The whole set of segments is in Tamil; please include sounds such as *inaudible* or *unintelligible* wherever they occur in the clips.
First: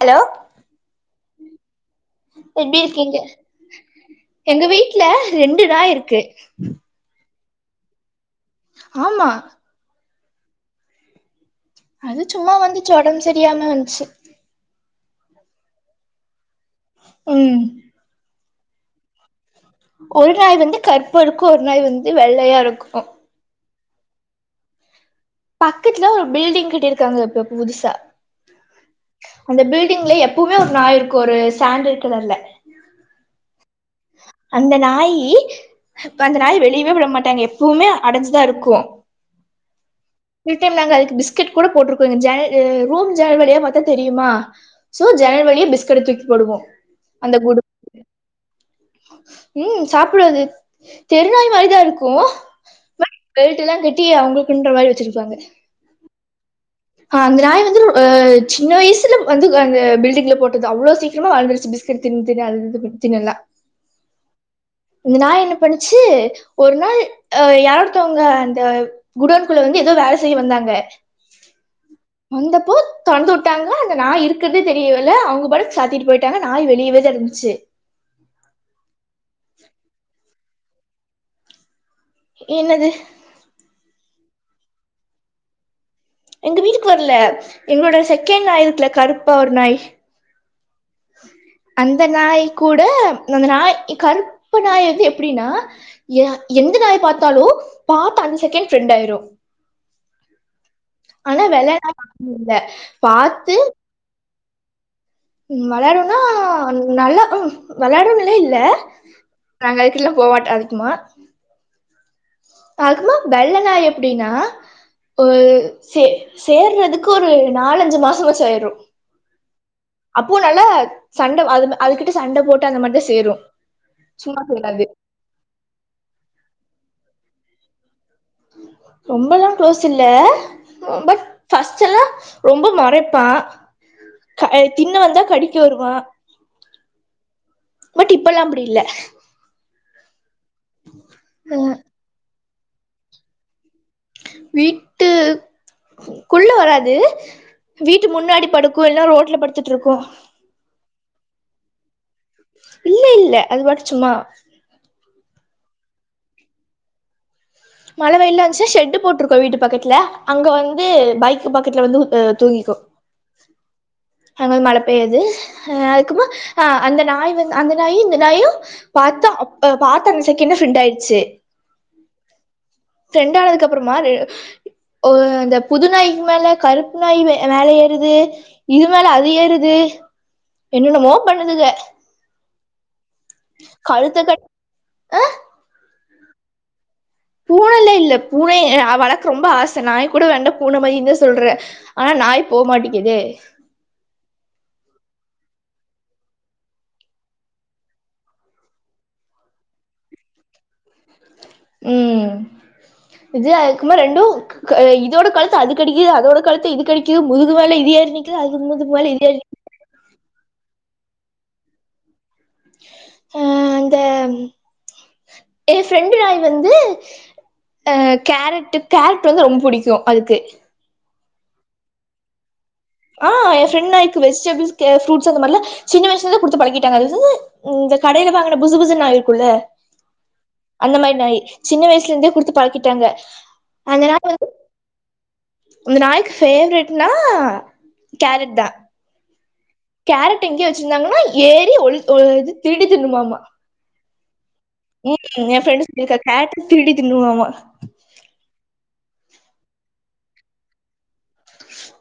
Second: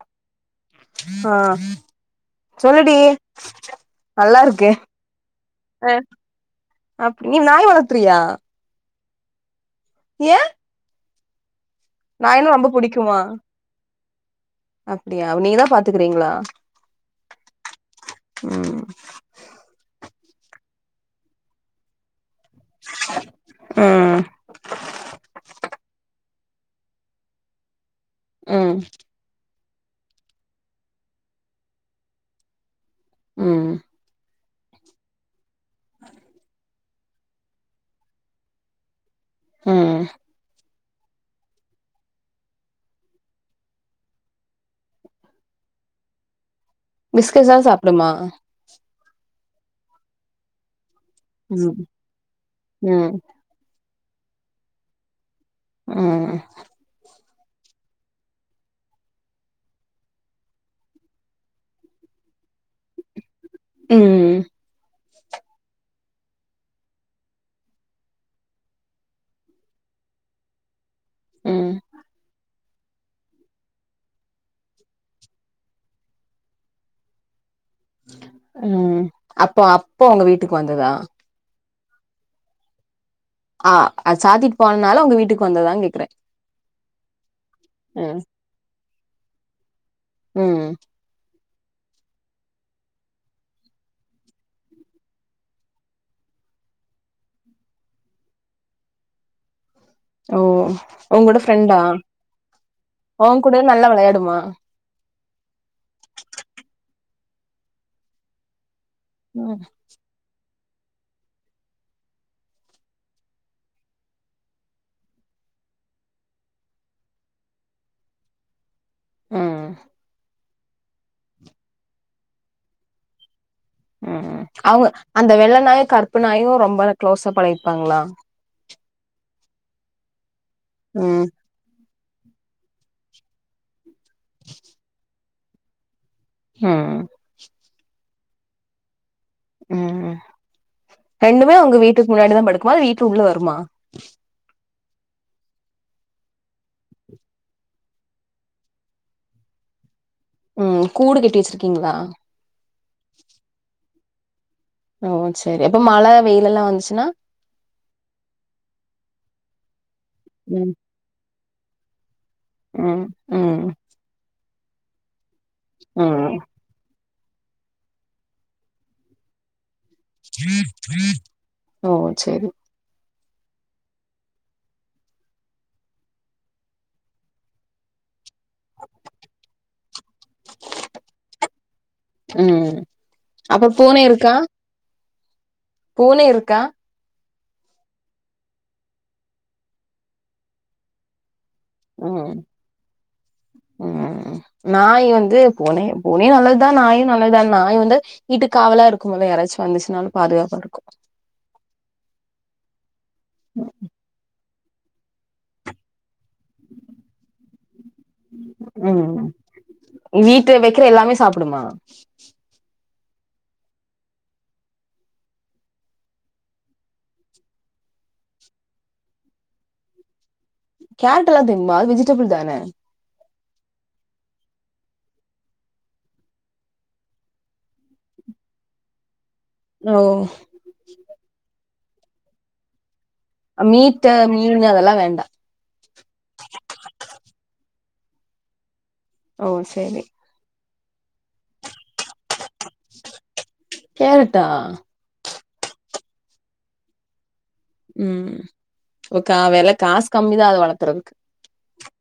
ஹலோ ஆ எப்டி சொல்லுடி இருக்கீங்க நல்லா எங்க இருக்கு வீட்டு்ல ரெண்டு நாய் இருக்கு அப்டி நீ நாய் வளத்துருறியா ஆமா ஏயே அது சும்மா ரொம்ப வந்துச்சி புடிக்குமா ஒடம்பு செரியாம வந்துச்சி அப்டியா நீ தா பாத்துக்கறீங்களா ம் ம் ஒரு நாய் வந்து கருப்பா இருக்கு ஒரு நாய் வந்து வெள்ளையா இருக்கு ம் பக்கத்துல ஒரு பில்டிங் கட்டியிருக்காங்க இப்ப புதுசா ம் அந்த பில்டிங்ல எப்பவுமே ஒரு நாய் இருக்கு ஒரு சாண்டல் கலர்ல ம் ம் அந்த நாயி இப்ப அந்த நாய வெளிவே விட மாட்டாங்க எப்பவுமே அடைஞ்சுதா இருக்கு ம் எப்பயும் நாங்க அதுக்கு பிஸ்கெட் கூட போட்டிருக்கோ எங்க ஜன்ன ரூம் ஜன்னல் வழியா பாத்தா தெரியுமா சோ ஜன்னல் வழியே பிஸ்கெட்ட தூக்கி போடுவோ அந்த பிஸ்கட் கூடு தா சாப்புடுமா ம் சாப்புடு ஆது தெருநாய் ம் மாரிதா இருக்கு ம் பெல்ட்டுல்லா கட்டி அவுங்களுக்குன்ற மாரி வெச்சிருப்பாங்க ம் அந்த நாய் வந்து சின்னவயசுல வந்து அந்த பில்டிங்ல போட்டது அவ்ளோ சீக்கிரமா வளந்துருச்சி பிஸ் பிஸ்கட் தின்னு தின்னு அது இது போட்டு தின்னு நல்லா ம் இந்த நாய் என்ன பண்ணுச்சி ஒரு நாள் ஆ யாரோ ஒருத்தவங்க அந்த குடோன்குள்ள வந்து ஏதோ வேல செய்ய வந்தாங்க ம் வந்தப்போ தொறந்து உட்டாங்க அந்த நாய் இருக்கறதே தெரியல அவங்க பாட்டுக்கு சாத்திட்டு போயிட்டாங்க நாய் வெளியவேதா இருந்துச்சி ம் அப்போ அப்போ உங்க வீட்டுக்கு வந்ததா என்னது ஆ அத சாத்திட்டு போனால உங்க வீட்டுக்கு வந்ததான்னு கேக்குறே எங்க வீட்டுக்கு வரல எங்களோட ம் செகண்ட் நாய் இருக்குல கருப்பா ஒரு நாய் ம் அந்த நாய் கூட அந்த நாய் கருப்பு நாய் வந்து எப்டின்னா ஏய் எந்த நாய் பாத்தாலு பாத்த அந்த செகண்ட் ஃப்ரெண்ட் ஆயிரு ஓ உங்கூட ஆனா வெள்ள ஃப்ரெண்டா நாய் அப்டி இல்ல உன் கூட பாத்து நல்லா வெளையாடுமா ம் வெளையாடும்னா நல்லா ம் வெளையாடுன்னு இல்ல ம் நாங்க அதுக் கூடல்லா போ மாட்டோ அதிகமா அததுமா வெள்ளநாய் எப்டின்னா ஒரு சே சேர்றதுக்கு ஒரு நாலஞ்சு மாசமாச்சி ஆயிரு ம் ம் பூ நல்ல சண்ட அதும் அதுகிட்ட சண்ட போட்டு அந்த மார் தா சேரு சும்மா ம்ம் சேராது அவங்க அந்த வெள்ள நாயு கற்பு நாயு ரொம்ப க்ளோஸா பழிர்ப்பாங்ளா ரொம்பல்லா க்ளோஸ் இல்ல உ பட் ம் ஃபஸ்ட் எல்லா ரொம்ப முறைப்பா கய் தின்ன வந்தா கடிக்க வருவா ம் பட் இப்பல்லா அப்டி இல்ல ம்ம் ரெண்டுமே உங்க வீட்டுக் முன்னாடிதா படுக்குமா வீட்டு உள்ள வருமா வீட்டு குள்ள வராது வீட்டு முன்னாடி படுக்கு இல்னா ரோட்ல படுத்துட்ருக்கு ம் கூடு கட்டி வச்சிர்க்கீங்ளா இல்ல இல்ல அது பாட்டுக் சும்மா ஓ சரி அப்ப மழ வெயில் எல்லா வந்துச்சுன்னா மழ வெயிலாந்ச்சா ஷெட்டு போட்ருக்கோ வீட்டு பக்கத்துல அங்க ம் வந்து பைக் பக்கத்துல வந்து அ தூங்கி ம் ம் அங் வந் மழ பெய்யாது ஹ அதுக்கபோ ம் ஆ அந்த நாய் வந்த் அந்த நாயி இந்த நாயு பாத்தா அப் அ பாத்த அந்த செகண்டே ஃப்ரெண்ட் ஆயிர்ச்சே ஓ ச்சரி ஃப்ரெண்டானதுக்கப்றமா ரெ உ அந்த புதுநாய்க் மேல கருப்பு நாய் வே வேல ஏறுது இது மேல அது ஏறுது என்னன்னமோ பண்ணுதுக ம் அப்ப பூனை கழுத்த இருக்கா கட் பூனை இருக்கா பூனைல்ல இல்ல பூனை எ வழக் ரொம்ப ஆச நாய் கூட வேண்ட பூன மதி இந்தா சொல்ற ஆனா நாய் போ மாட்டிக்கிதே ம்ம்ம் நாய் வந்து பூனே பூனையு நல்லத்தா நாயும் நல்லத்தா நாய் வந்து வீட்டுக்காவலா இருக்கும்மொலே யாராச் வந்துச்னாலு பாதுகாப்பா ருக்கு ம் விஜய் ஆயக்குமா ரெண்டு க அ இதோட கல்த்து அது கடிக்கிது அதோட கல்த்து இது கடிக்குது முதுகு மேல இது ஏறு உம் வீட்டு வெக்ற எல்லாமே சாப்டுமா அ அந்தம் எ ஃப்ரெண்டு ராய் வந்து அ கேரட்டு கேரட் வந்து ரொம் புடிக்கு அதுக்கு கேரட் எல்லா திம்பா வெஜிடபிள் தானே ஆ எ ஃப்ரெண் நாய்க்கு வெஜ்டெபிள்ஸ் கே ஃப்ரூட்ஸ் அந்த மாரில்ல சின்ன வயசுலது குடுத்து பழகிட்டாங்க அதுதுது இந்த கடைல வாங்குன புசு புசு நாய் இருக்குல்ல நோ அந்த மார் நாயி சின்ன வயசுல இந்தே குடுத்து பழக்கிட்டாங்க அ மீட்ட மீன் அதெல்லா வேண்டா இந்த நாாய்க் ஃபேவ்ரெட்னா கேரட் தா ஓ சரி கேரட் எங்க்யோ வச்சிந்தாங்கன்னா ஏறி ஒழு ஒல் இது திருடி தின்னுமாமா கேரட்டா உம் என் ஃப்ரெண்டு ஸ்னிக்கா கேட்டு திருடி தின்னுமாமா ம் ஒ கா வில காஸ் கம்மிதா அத வளக்குறதுக்கு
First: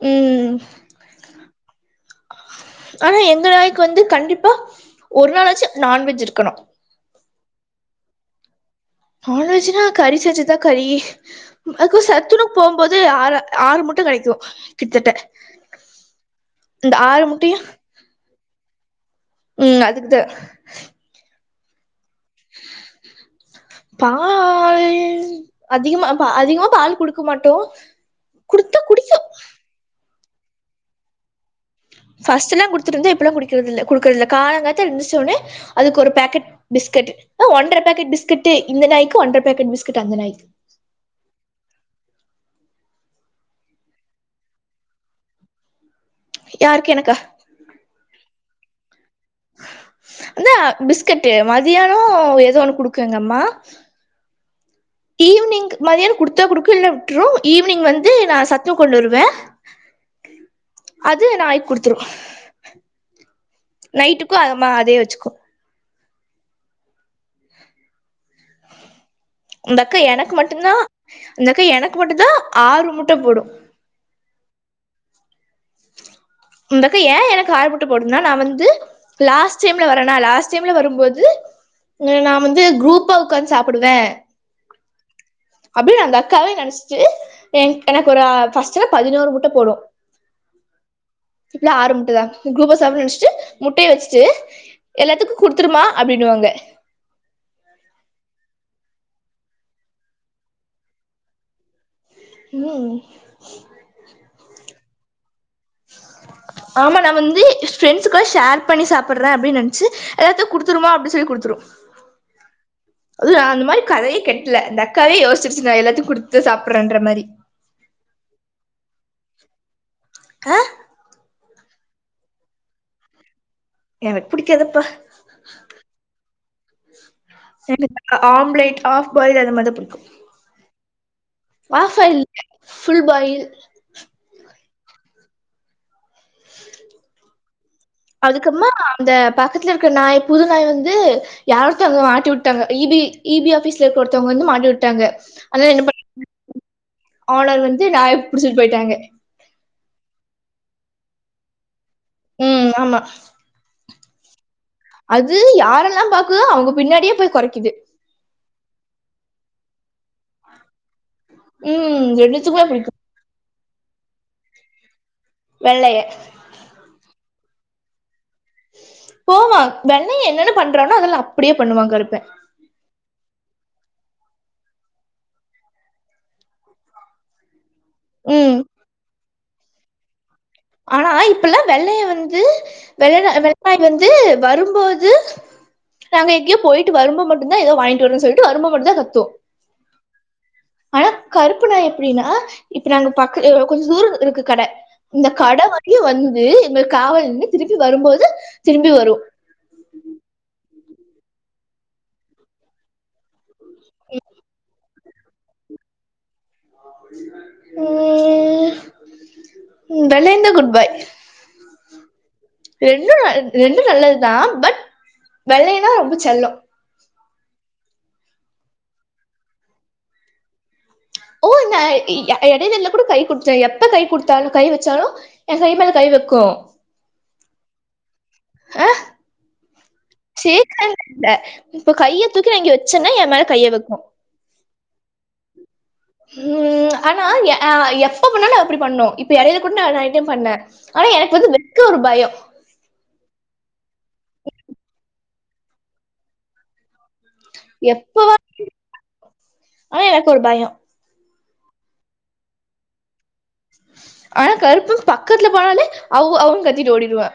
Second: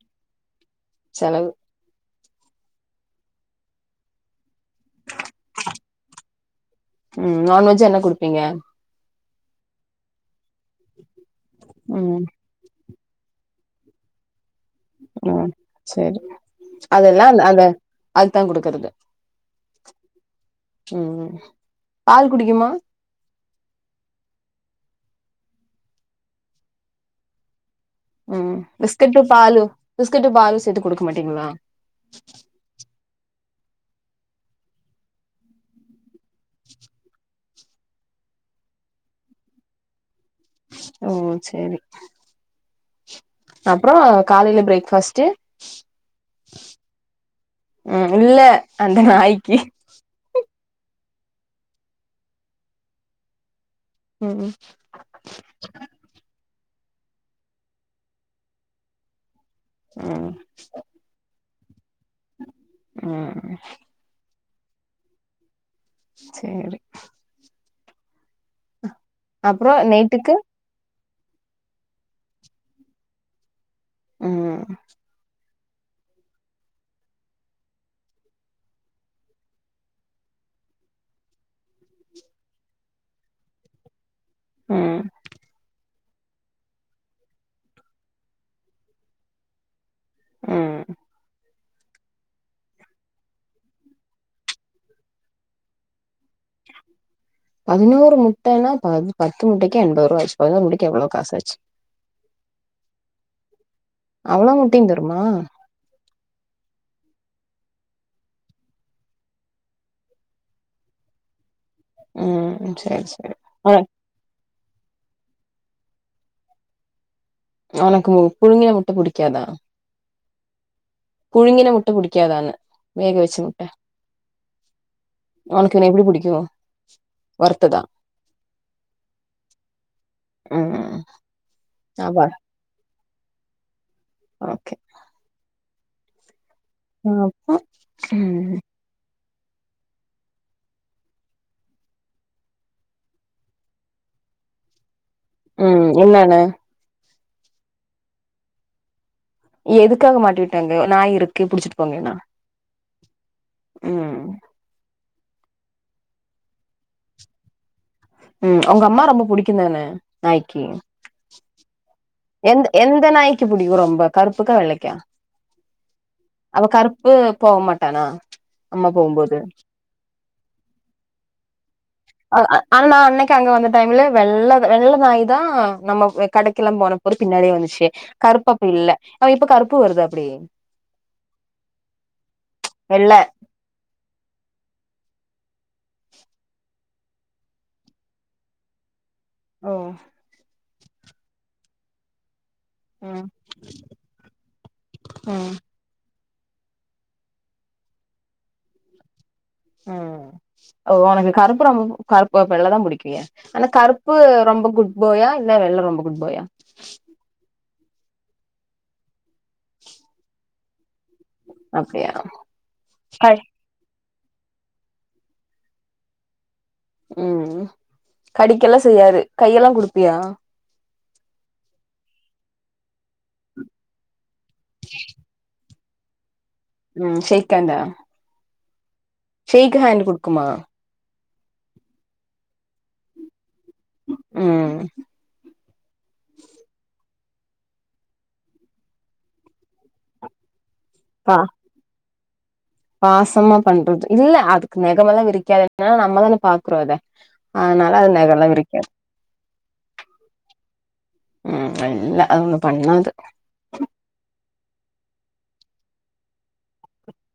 ம் செலவு ஆனா எங்க நாய்க்கு வந்து கண்டிப்பா ஒரு நாளாச்சு நான்வெஜ் இருக்கணு ம் நான்வெஜ்ஜு என்ன குடுப்பீங்க நான் வெஜ் நா கறி செஞ்சுதா கறி அதுக்கு ம் சத்துணவு போம்போது ஆறு ஆறு முட்ட கெடைக்கு கிட்டத்தட்ட ம் செரி இந்த ஆறு அதெல்லா அந்த முட்டையு அந்த அதுத்தா குடுக்குறது ம் அதுக்குத்தா ம் ம் பால் குடிக்குமா பால் அதிகமா பா அதிகமா பால் குடுக்க மாட்டோ ம் குடுத்தா பிஸ்கட்டு குடிக்கு பாலு பிஸ்கட்டு பாலு சேத்து குடுக்க மாட்டீங்களா பஸ்ட்டுல்லா குடுத்துட்ருந்தே இப்பல்லா குடிக்கிறதுல்ல குடுக்குறதுல்ல காலங் காத்தால எந்துருச்சோன்னே அதுக்கொரு பேக் க்கட் பிஸ்கட்டு ஒன்றர பேக்கெட் பிஸ்கட்டு இந்த நாய்க்கு ஒன்ற பேக்கெட் பிஸ்கட்டு அந்த நாய்க்கு ஓ ஓ செரி அப்பறோ காலையில ஃப்ரேக் ஃபாஸ்ட்டு யாருக்கு எனக்கா ம் இல்ல அந்த நாய்க்கி அந்தா பிஸ்கட்டு் மதியானோ எதோ ஒண்ணு குடுக்கு எங்க அம்மா ம் ம் ஈவினிங் மதியானோ குடுத்தா குடுக்கு இல்ல விட்டுரு ஈவ்னிங் வந்து நா சத்துணவு கொண்டு வருவே ஆ அது நாய்க் குடுத்துரு ம் நைட்டுக்கு அதுமா அதே வச்சுக்கு சேரி அப்றோ இந்த அக்கா எனக்கு நைட்டுக்கு மட்டுந்தா இந்தக்கா எனக்கு மட்டுந்தா ஆறு முட்ட போடும் ம் ம் இந்தக்கா ஏ எனக்கு ஆறு முட்ட போடுதுன்னா நா வந்து லாஸ்ட் டைம்ல வரனா லாஸ்ட் டைம்ல வரும்போது நா வந்து குரூப்பா உக்காந்து சாப்புடுவே ம் அப்டின் அந்த அக்காவே நெனச்சுட்டு என்க் எனக்கு ஒரு ஆ ஃபஸ்ட்டு பதினோரு முட்ட போடு ம் இல்ல ஆறு முட்டதா குரூப்பா சாப்புடன்னு நெனச்சுட்டு முட்டைய வச்சுட்டு எல்லாத்துக்கு குடுத்துரும்மா அப்டின்னுவாங்க பதினோரு முட்டேன்னா ப பத்து முட்டைக்கே எண்பது ரூவா ஆச்சு பதினோரு முட்டைக்கி எவ்ளோ காசாச்சு ம் அவ்ளோவு முட்டையு தருமா ஆமா நா வந்து ஃப்ரெண்ட்ஸ் கூட ஷேர் பண்ணி சாப்புட்றே அப்டின்னு நெனைச்சு எல்லாத்தையு குடுத்துரும்மா அப்டி சொல்லி குடுத்துரு ம் சேரி அது சேரி அந்த உன மாரி கதையே கெட் ல்ல அந்த அக்காவே யோசுருச்சு நா எல்லாத்தையு குடுத்து சாப்புடுறேன்ற மாரி அவனுக்கு புழுங்கிய முட்ட புடிக்காதா அ புழிங்கின முட்ட புடிக்காதான்னே வேக வச்சு முட்ட எனக்கு புடிக்காதுப்பா ஒனக்கு என்ன எப்டி புடிக்கு வறுத்ததா எனக்கு பாத்திங்னா ஆம்லேட் ஆஃப் பாயில் அது மாரிதா புடிக்கு ம் ஆஃப்ஃபாயில் அவா ஃபுல் பாயில் ஓகே அப்போ ம் அதுக்கம்மா அந்த பக்கத்துல இருக்க நாய் புது நாய் வந்து யாரொத்தங்க மாட்டி உட்டாங்க இ பி இ பி ஆஃபிஸ்ல இருக்க ஒருத்தோங்க வந்து மாட்டி உட்டாங்க அதா என்ன ம் ப என்னன்னு ஓனர் வந்து நாய புடிச்சிட்டு போயிட்டாங்க எதுக்காக மாட்டி விட்டாங்க நாய் இருக்கு புடிச்சிட்டு போங்கன்னா ம் ஆமா ம் அது யாரெல்லா பாக்குதோ அவுங்க பின்னாடியே போய் கொறைக்குது ம் அவுங்க அம்மா ரொம்ப புடிக்குந்தான நாய்க்கு ம் *unintelligible* எந்த எந்த நாய்க்கு புடிக்கு ரொம்ப கருப்புக்கா வெள்ளைக்கா வெள்ளைய அவ கருப்பு போவ மாட்டானா அம்மா போம்போது போவா வெள்ளைய என்னென்ன பண்றான்னோ அதெல்லா அப்படியே பண்ணுவா கருப்ப ஆனா நா அன்னைக்கு அங்க வந்த டைம்ல வெள்ள வெள்ள நாய் தா நம்ம கடைக்கெல்லா போன போது பின்னாடியே வந்துச்சே கருப்பு ம் அப்ப இல்ல ஆனா இப்ப கருப்பு வருதா அப்படி ஆனா இப்பெல்லா வெள்ளைய வந்து வெள்ள வெள்ளநா வெள்ளநாய் வந்து வரும்போது நாங்க எங்யோ போய்ட்டு வரும்போ மட்டுதா ஏதோ வாங்கிட்டு வரோன் சொல்லிட்டு வரும்போ மட்டு தா கத்து ஓ ஆனா கருப்புநாய் எப்டின்னா இப்ப நாங்க ம் பக்க கொஞ்ச தூரோ இருக்கு கட இந்த ம் கட வரியு வந்து எங்களுக் காவலிந்து திரும்பி வரும்போது திரும்பி வரு ம் ஒனக்கு கருப்பு ரொம் கருப்பு அப்ப வெள்ள தா புடிக்குலியா ஆனா கருப்பு ரொம்ப குட் பாயா இல்ல வெள்ள ரொம்ப குட் பாயா ம் வெள்ளையந்தா குட் பாய் அப்டியா ரெண்டு ரெண்டு நல்லது தா பட் வெள்ளையன்தா ரொம்ப செல்லோ ம் ம் கடிக்கெல்லா செய்யாது கையெல்லா குடுப்பியா ஓ நா எ எடைலல்ல கூடு கை குடுத்தே எப்ப கை குடுத்தாலு கை வெச்சாலு எ கை மேல கை வெக்கு ம் ஷேக்கண்ட அ ஷேக்ஹான்டு குடு ஷேக்ஹன்ட் இல்ல இப்ப கைய தூக்கி நா இங்க வெச்சன்னா என் மேல கைய வெக்கு ம் ம் ஆனா அ எப்ப பண்ணாலு அப்டி பண்ணு இப்ப எடைல கூட நா நெரைய டைம் பண்ண ஆனா எனக்கு பா வந்து வெக்க ஒரு பயோ பாசமா பண்றது இல்ல அதுக்கு நெகமெல்லா விரிக்காது எனா நம்ம தான பாக்கறோ அத அதனால அது எப்ப நெகல்லா விரிக்காது ஆனா எனக்கு ஒரு பயோ ம் இல்ல அது ஒன்னு பண்ணாது ஆனா கருப்பு பக்கத்துல போனாலே அவ் அவ்னு கத்திட்டு ஓடிருவா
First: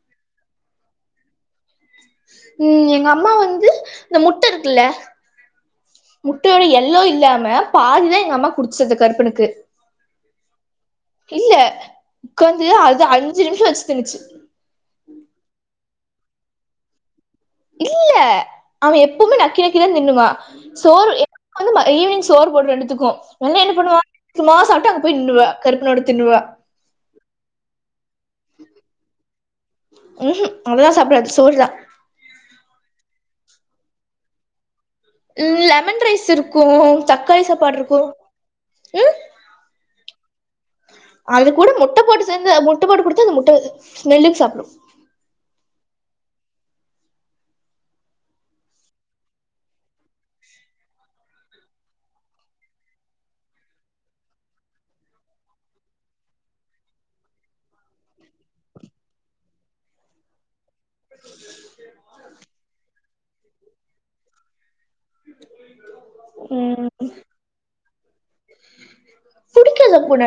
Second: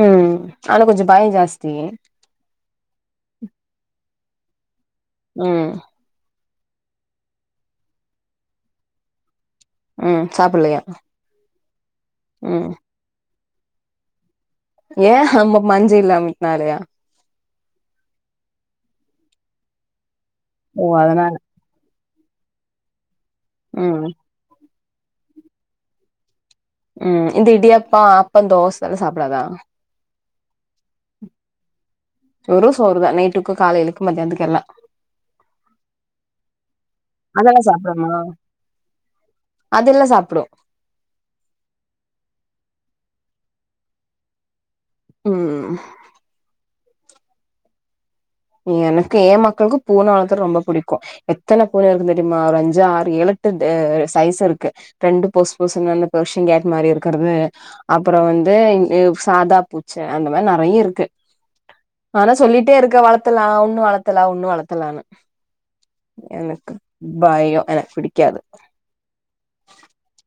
ம் ஆனா கொஞ்சோ பயோ ஜாஸ்தி ம் எங்க அம்மா வந்து இந்த முட்ட இருக்குல்ல ம் முட்டையோட எல்லோ இல்லாம பாதிதா எங்க அம்மா குடுத்துச்சு அந்த கருப்பனுக்கு ம் சாப்பில்லயா இல்ல உக்காந்து அது அஞ்சு நிம்ஷோ வெச்சு தின்னுச்சு ஏ ஆமா மஞ்சயில்லா மிட்னாலயா இல்ல அவ எப்பவுமே நக்கி நக்கிதா தின்னுவா ஓ சோறு எ அதனால வந்து ஈவினிங் சோரு போடு ரெண்டுத்துக்கு என்ன என்ன பண்ணுவா ம் மாசாட்டு அங்க போய் நின்னுருவ கருப்பனோட தின்னுருவ ம் இந்த இடியப்போ ஆப்போ தோசலா சாப்டாதா ம் ஹு அதெல்லா சாப்டாது சோறு தா வெறு சோறு தா நைட்டுக்கு காலைலைக்கு மந்தியானத்துக்குயெல்லா ம் லெமன் ரைஸ் இருக்கு தக்காளி அதெல்லா சாப்பாடு இருக்கு ம் அதுல்லா சாப்புடு அது கூட முட்ட போட்டு சேஞ்சா முட்ட போட்டு குடுத்து அந்த முட்ட ஸ்மெல்லுக்கு சாப்டும் ம் எனக்கு எ மக்களுக்கு பூன வளத்துறது ரொம்ப புடிக்கு எத்தன பூன இருக்குன் தெரிமா ஒரு அஞ்சு ஆறு ஏழு எட்டு சைஸ்ஸு இருக்கு ரெண்டு போஸ் போஸ்னு பெர்ஷியன் கேட் மாரி இருக்குறது அப்புறோ வந்து சாதா பூச்ச அந்த மாரி நறைய இருக் ஆனா சொல்லிட்டே இருக்க வளத்தலா ஒன்னு வளத்தலா ஒன்னு வளத்தலானு எனக்கு ம் பயோ எனக்கு பிடிக்காது நல்ல பூன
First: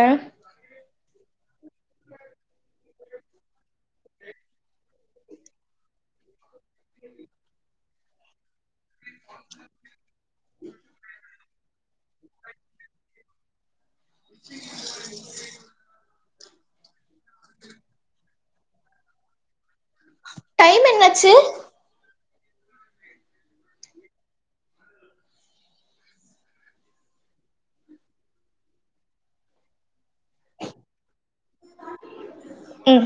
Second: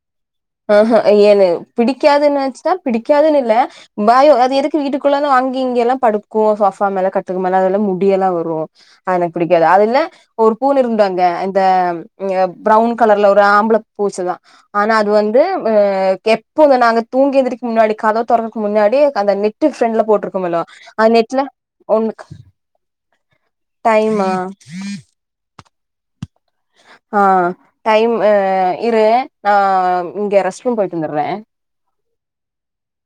ஆஹ எனக்கு பிடிக்காதுன் நெனச்ட்டா பிடிக்காதுன் இல்ல பயோ அது எதுக்கு வீட்டுக்குள்ளலா அங்கி இங்கயெல்லா படுக்கு சோஃபா மேலே கட்டல் மேல அதெல்லா முடியெல்லா வரு அது எனக்கு புடிக்காது அதுல ஒரு பூன இருந்து அங்க இந்த ப்ரவுன் கலர்ல ஒரு ஆம்பள பூச்சுதா ஆனா அது வந் து எப்போ நாங்க தூங்கியெந்திரிக்க முன்னாடி கதவ தொறக்க முன்னாடியே அந்த நெட்டு ஃபெருன்ட்ல போட்ருக்கோம்மல்ல டைம் அந் என்னாச்சு நெட்ல ஒன்னுகு டைமா ஆ டைம் ஆ இரு நா இங்க ரெஸ்ட்ரூம் போய்ட்டு வந்தற்ற ம்